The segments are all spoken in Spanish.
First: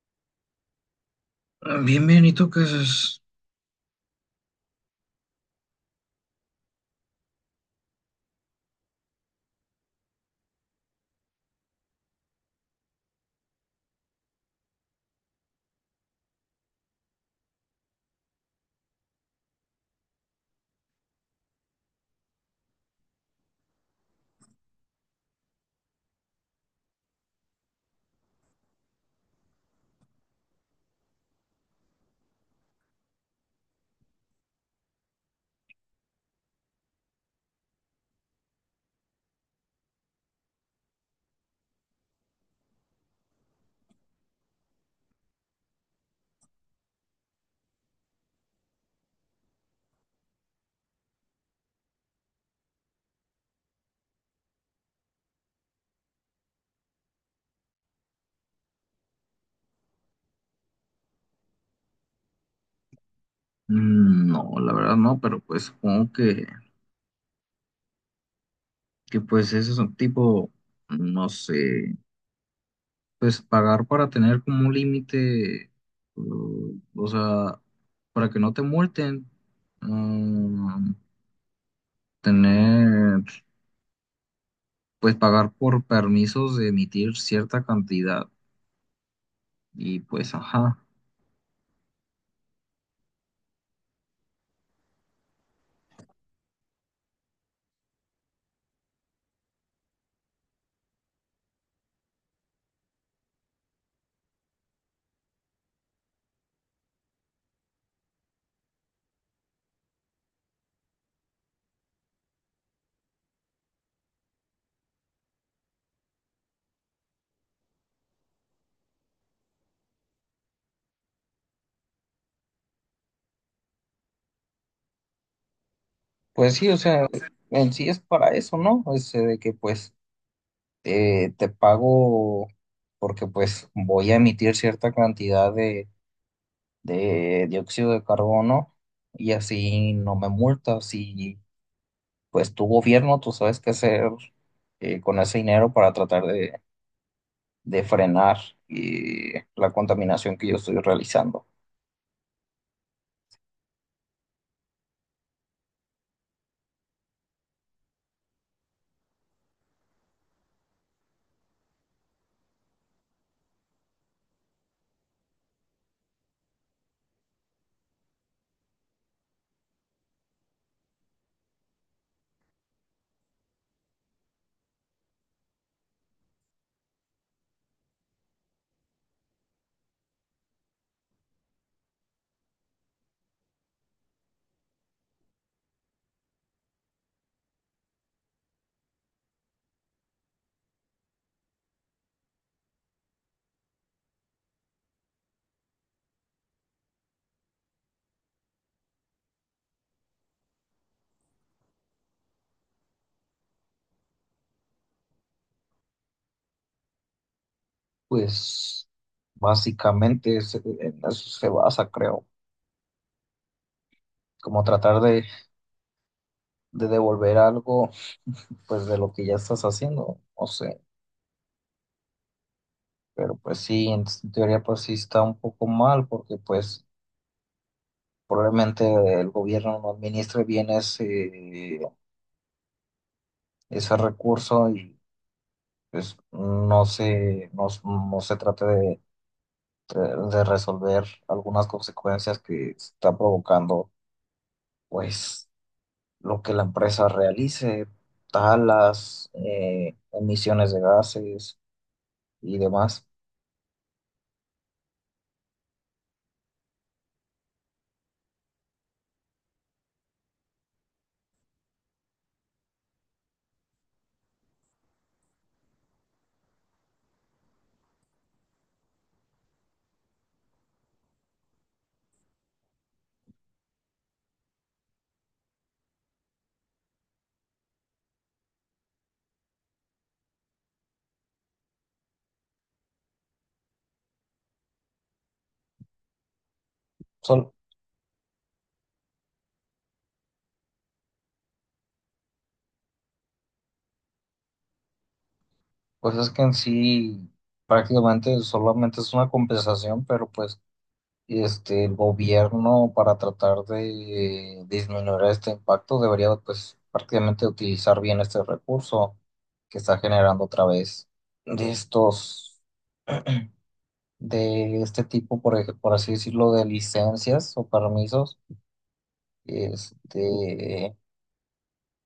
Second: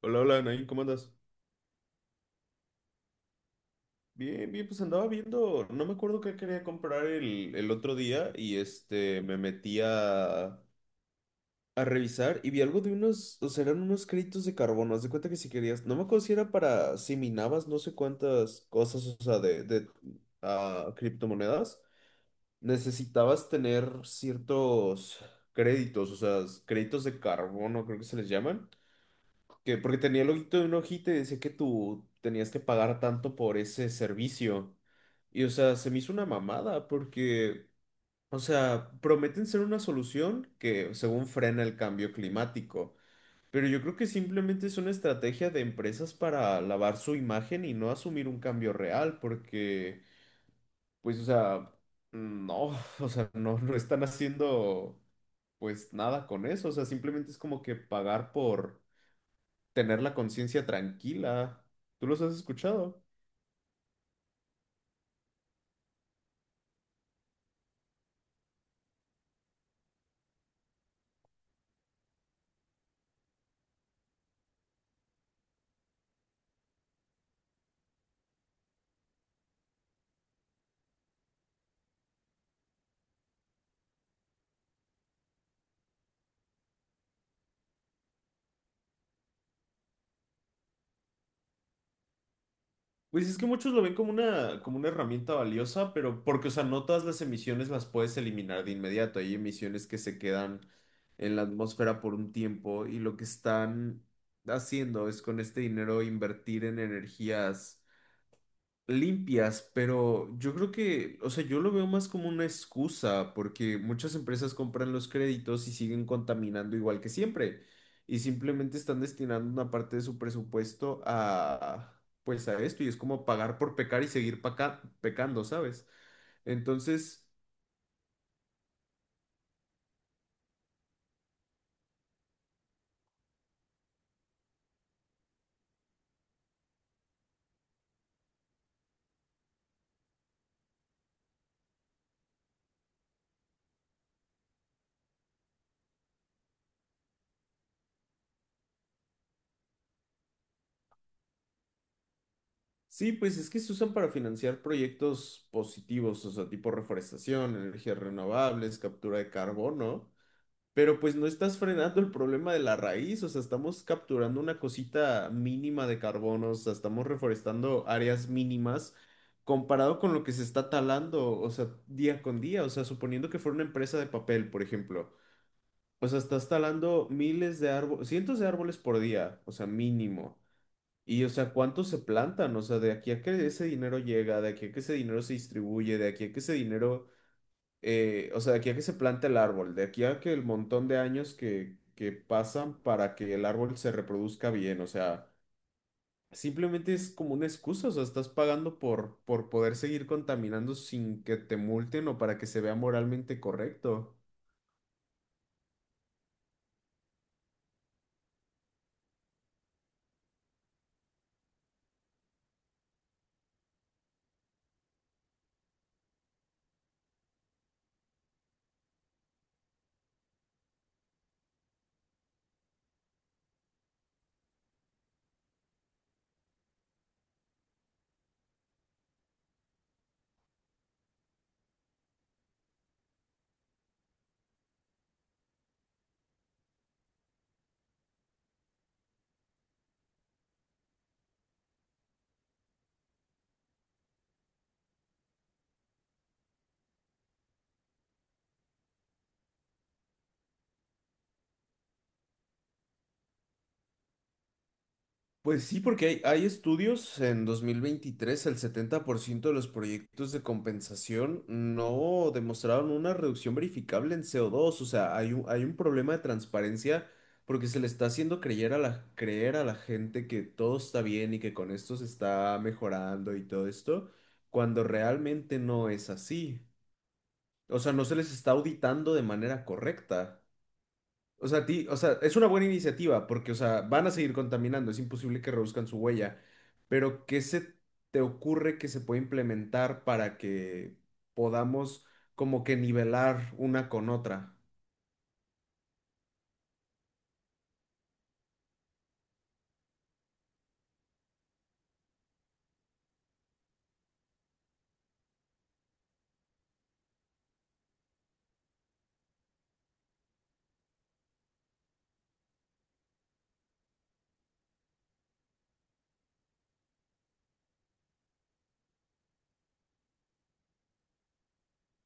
Hola, hola, Nain, ¿cómo andas? Bien, bien, ¿y tú qué haces? Bien, bien, pues andaba viendo, no me acuerdo qué quería comprar el otro día y este, me metí a revisar y vi algo de unos, o sea, eran unos créditos de carbono, haz de cuenta que si querías, no me acuerdo si era para, si minabas no sé cuántas cosas, o sea, de criptomonedas, necesitabas tener ciertos créditos, o sea, créditos de carbono, creo que se les llaman. Que porque tenía el loguito de una hojita y decía que tú tenías que pagar tanto por ese servicio. Y o sea, se me hizo una mamada porque, o sea, prometen ser una solución que según frena el cambio climático. Pero yo creo que simplemente es una estrategia de empresas para lavar su imagen y no asumir un cambio real, porque, pues, o sea, no, o sea, no, no están haciendo, pues, nada con eso. O sea, simplemente es como que pagar por tener la conciencia tranquila. ¿Tú los has escuchado? Mm, no, la verdad no, pero pues supongo que pues ese es un tipo, no sé, pues pagar para tener como un límite, o sea, para que no te multen, mm, tener, pues pagar por permisos de emitir cierta cantidad y pues, ajá. Pues es que muchos lo ven como como una herramienta valiosa, pero porque, o sea, no todas las emisiones las puedes eliminar de inmediato. Hay emisiones que se quedan en la atmósfera por un tiempo y lo que están haciendo es con este dinero invertir en energías limpias, pero yo creo que, o sea, yo lo veo más como una excusa, porque muchas empresas compran los créditos y siguen contaminando igual que siempre, y simplemente están destinando una parte de su presupuesto a, pues a esto, y es como pagar por pecar y seguir pecando, ¿sabes? Pues sí, o sea, Entonces, en sí es para eso, ¿no? Es de que pues te pago porque pues voy a emitir cierta cantidad de dióxido de carbono y así no me multas y pues tu gobierno, tú sabes qué hacer con ese dinero para tratar de frenar la contaminación que yo estoy realizando. sí, pues es que se usan para financiar proyectos positivos, o sea, tipo reforestación, energías renovables, captura de carbono. Pero pues no estás frenando el problema de la raíz, o sea, estamos capturando una cosita mínima de carbono, o sea, estamos reforestando áreas mínimas comparado con lo que se está talando, o sea, día con día, o sea, suponiendo que fuera una empresa de papel, por ejemplo, o sea, estás talando miles de árboles, cientos de árboles por día, o sea, mínimo. Y, o sea, ¿cuántos se plantan? O sea, de aquí a que ese dinero llega, de aquí a que ese dinero se distribuye, de aquí a que ese dinero o sea, de aquí a que se plante el árbol, de aquí a que el montón de años que pasan para que el árbol se reproduzca bien, o sea, simplemente es como una excusa, o sea, estás pagando por poder seguir contaminando sin que te multen o para que se vea moralmente correcto. Pues básicamente en eso se basa, creo, como tratar de devolver algo pues de lo que ya estás haciendo, no sé. Pero pues sí, en teoría pues sí está un poco mal porque pues probablemente el gobierno no administre bien ese recurso y pues no se, no, s- no se trate de resolver algunas consecuencias que está provocando pues lo que la empresa realice, talas, emisiones de gases y demás. Pues sí, porque hay estudios en 2023 el 70% de los proyectos de compensación no demostraron una reducción verificable en CO2. O sea, hay un problema de transparencia porque se le está haciendo creer creer a la gente que todo está bien y que con esto se está mejorando y todo esto, cuando realmente no es así. O sea, no se les está auditando de manera correcta. O sea, o sea, es una buena iniciativa porque, o sea, van a seguir contaminando, es imposible que reduzcan su huella, pero ¿qué Sol- se te ocurre que se puede implementar para que podamos como que nivelar una con otra? pues es que en sí prácticamente solamente es una compensación, pero pues este, el gobierno para tratar de disminuir este impacto debería pues prácticamente utilizar bien este recurso que está generando otra vez de estos, de este tipo, por, por así decirlo, de licencias o permisos, este,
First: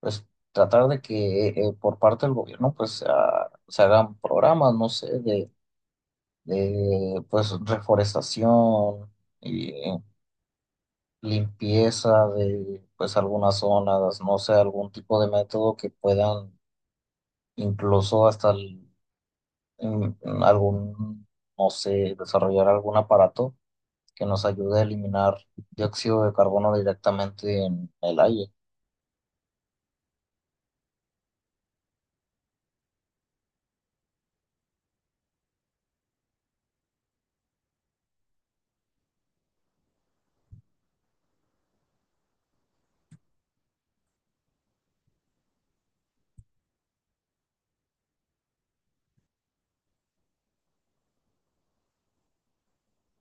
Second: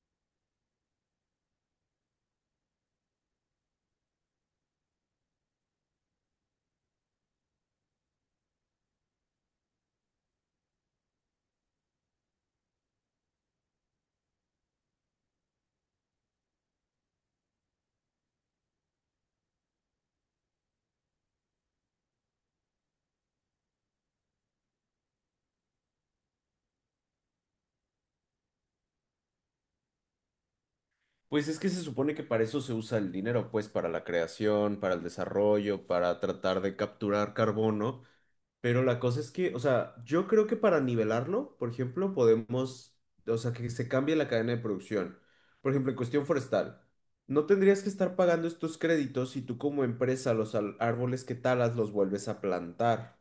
pues tratar de que por parte del gobierno pues se hagan programas, no sé, de pues reforestación limpieza de pues algunas zonas, no sé, algún tipo de método que puedan incluso hasta en algún, no sé, desarrollar algún aparato que nos ayude a eliminar dióxido de carbono directamente en el aire. Pues es que se supone que para eso se usa el dinero, pues para la creación, para el desarrollo, para tratar de capturar carbono. Pero la cosa es que, o sea, yo creo que para nivelarlo, por ejemplo, podemos, o sea, que se cambie la cadena de producción. Por ejemplo, en cuestión forestal, no tendrías que estar pagando estos créditos si tú como empresa los árboles que talas los vuelves a plantar.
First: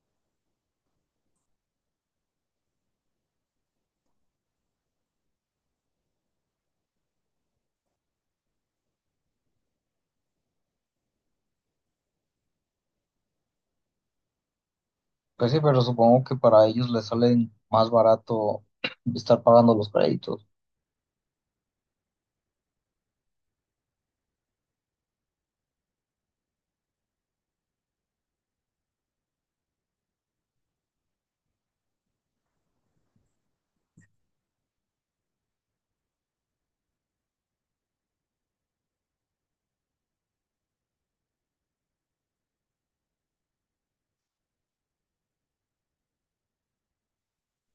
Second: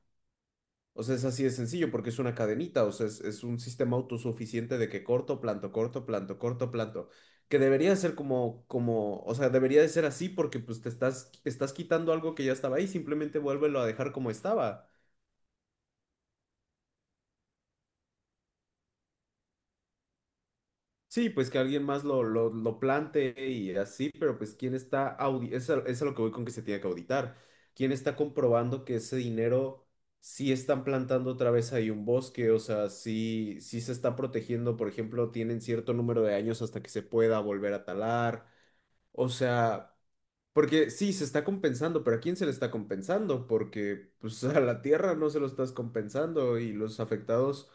O sea, es así de sencillo porque es una cadenita, o sea, es un sistema autosuficiente de que corto, planto, corto, planto, corto, planto. Que debería de ser como, o sea, debería de ser así porque pues te estás quitando algo que ya estaba ahí, simplemente vuélvelo a dejar como estaba. Pues sí, pero supongo que para ellos les sale más barato estar pagando los créditos. Sí, pues que alguien más lo plantee y así, pero pues quién está es a lo que voy con que se tiene que auditar. ¿Quién está comprobando que ese dinero sí están plantando otra vez ahí un bosque? O sea, sí, sí se está protegiendo, por ejemplo, tienen cierto número de años hasta que se pueda volver a talar. O sea, porque sí, se está compensando, pero ¿a quién se le está compensando? Porque pues a la Tierra no se lo estás compensando y los afectados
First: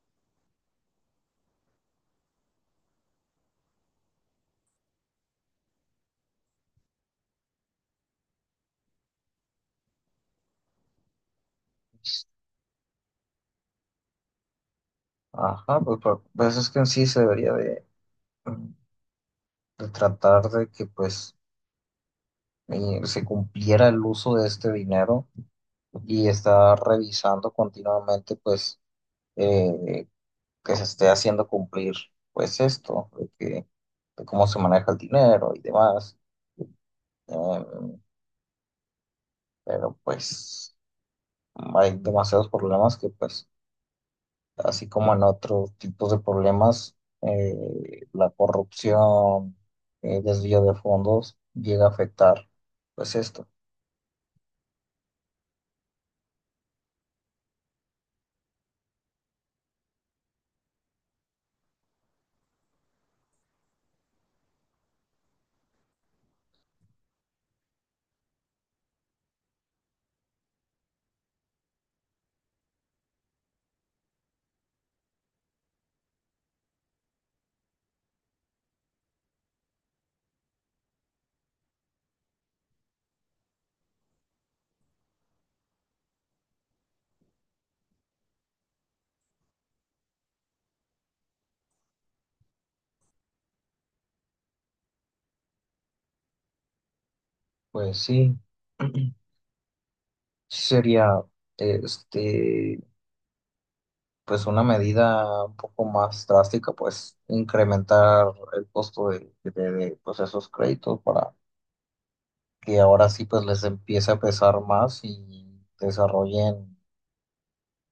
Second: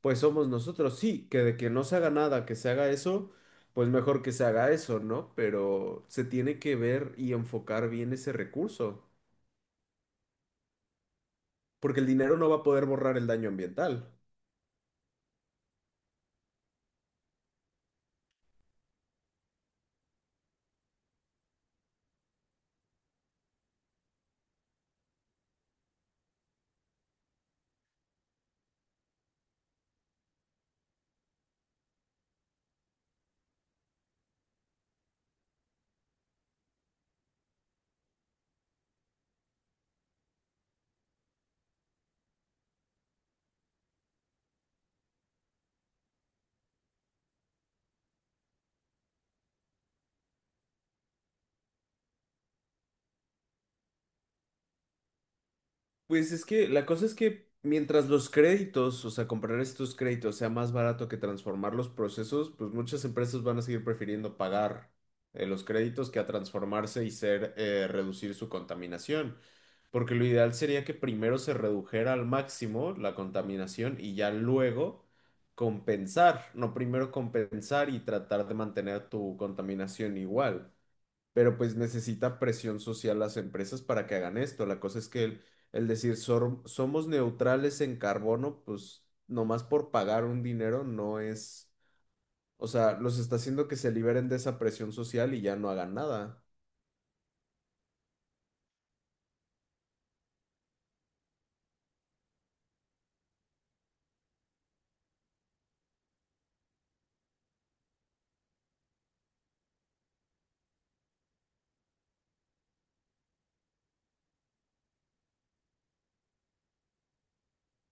pues somos nosotros. Sí, que de que no se haga nada, que se haga eso, pues mejor que se haga eso, ¿no? Pero se tiene que ver y enfocar bien ese recurso, porque el dinero no va a poder borrar el daño ambiental. Ajá, pues, pues es que en sí se debería de tratar de que pues se cumpliera el uso de este dinero y está revisando continuamente pues eh, que se esté haciendo cumplir pues esto, de que, de cómo se maneja el dinero y demás. Em, pero pues hay demasiados problemas que pues así como en otros tipos de problemas, la corrupción, el desvío de fondos llega a afectar pues esto. Pues es que la cosa es que mientras los créditos, o sea, comprar estos créditos sea más barato que transformar los procesos, pues muchas empresas van a seguir prefiriendo pagar los créditos que a transformarse y reducir su contaminación. Porque lo ideal sería que primero se redujera al máximo la contaminación y ya luego compensar, no primero compensar y tratar de mantener tu contaminación igual, pero pues necesita presión social las empresas para que hagan esto. La cosa es que el decir Somos neutrales en carbono", pues nomás por pagar un dinero no es, o sea, los está haciendo que se liberen de esa presión social y ya no hagan nada. Pues sí, sí sería este pues una medida un poco más drástica, pues incrementar el costo pues esos créditos para que ahora sí pues les empiece a pesar más y desarrollen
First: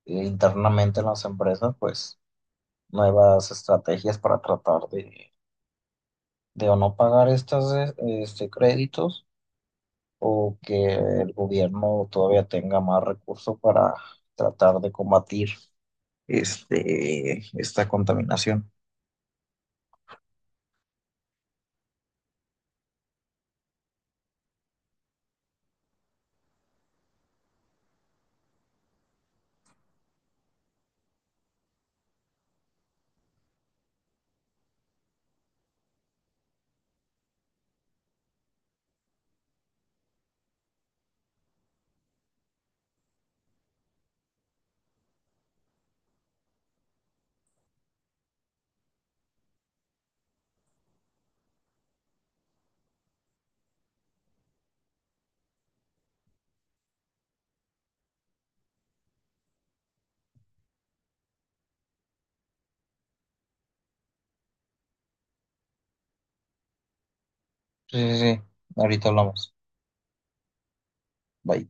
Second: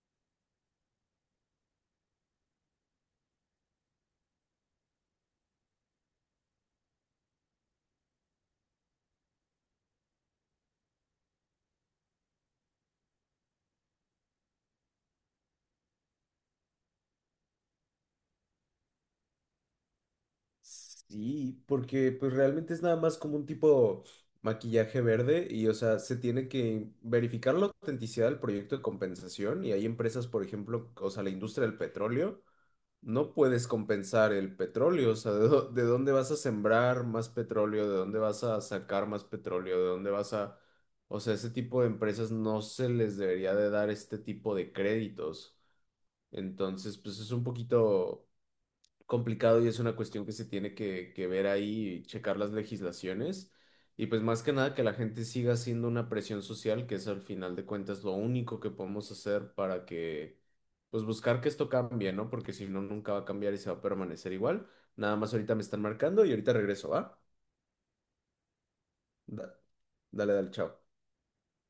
internamente en las empresas pues nuevas estrategias para tratar de o no pagar estas este, créditos o que el gobierno todavía tenga más recursos para tratar de combatir este, esta contaminación. Sí, porque pues realmente es nada más como un tipo maquillaje verde y o sea, se tiene que verificar la autenticidad del proyecto de compensación y hay empresas, por ejemplo, o sea, la industria del petróleo no puedes compensar el petróleo, o sea, ¿de dónde vas a sembrar más petróleo? ¿De dónde vas a sacar más petróleo? ¿De dónde vas a... O sea, ese tipo de empresas no se les debería de dar este tipo de créditos. Entonces, pues es un poquito complicado y es una cuestión que se tiene que ver ahí y checar las legislaciones. Y pues más que nada que la gente siga haciendo una presión social, que es al final de cuentas lo único que podemos hacer para que, pues buscar que esto cambie, ¿no? Porque si no, nunca va a cambiar y se va a permanecer igual. Nada más ahorita me están marcando y ahorita regreso, ¿va? Sí, sí, sí. Ahorita hablamos. Da- dale, dale, chao. Bye.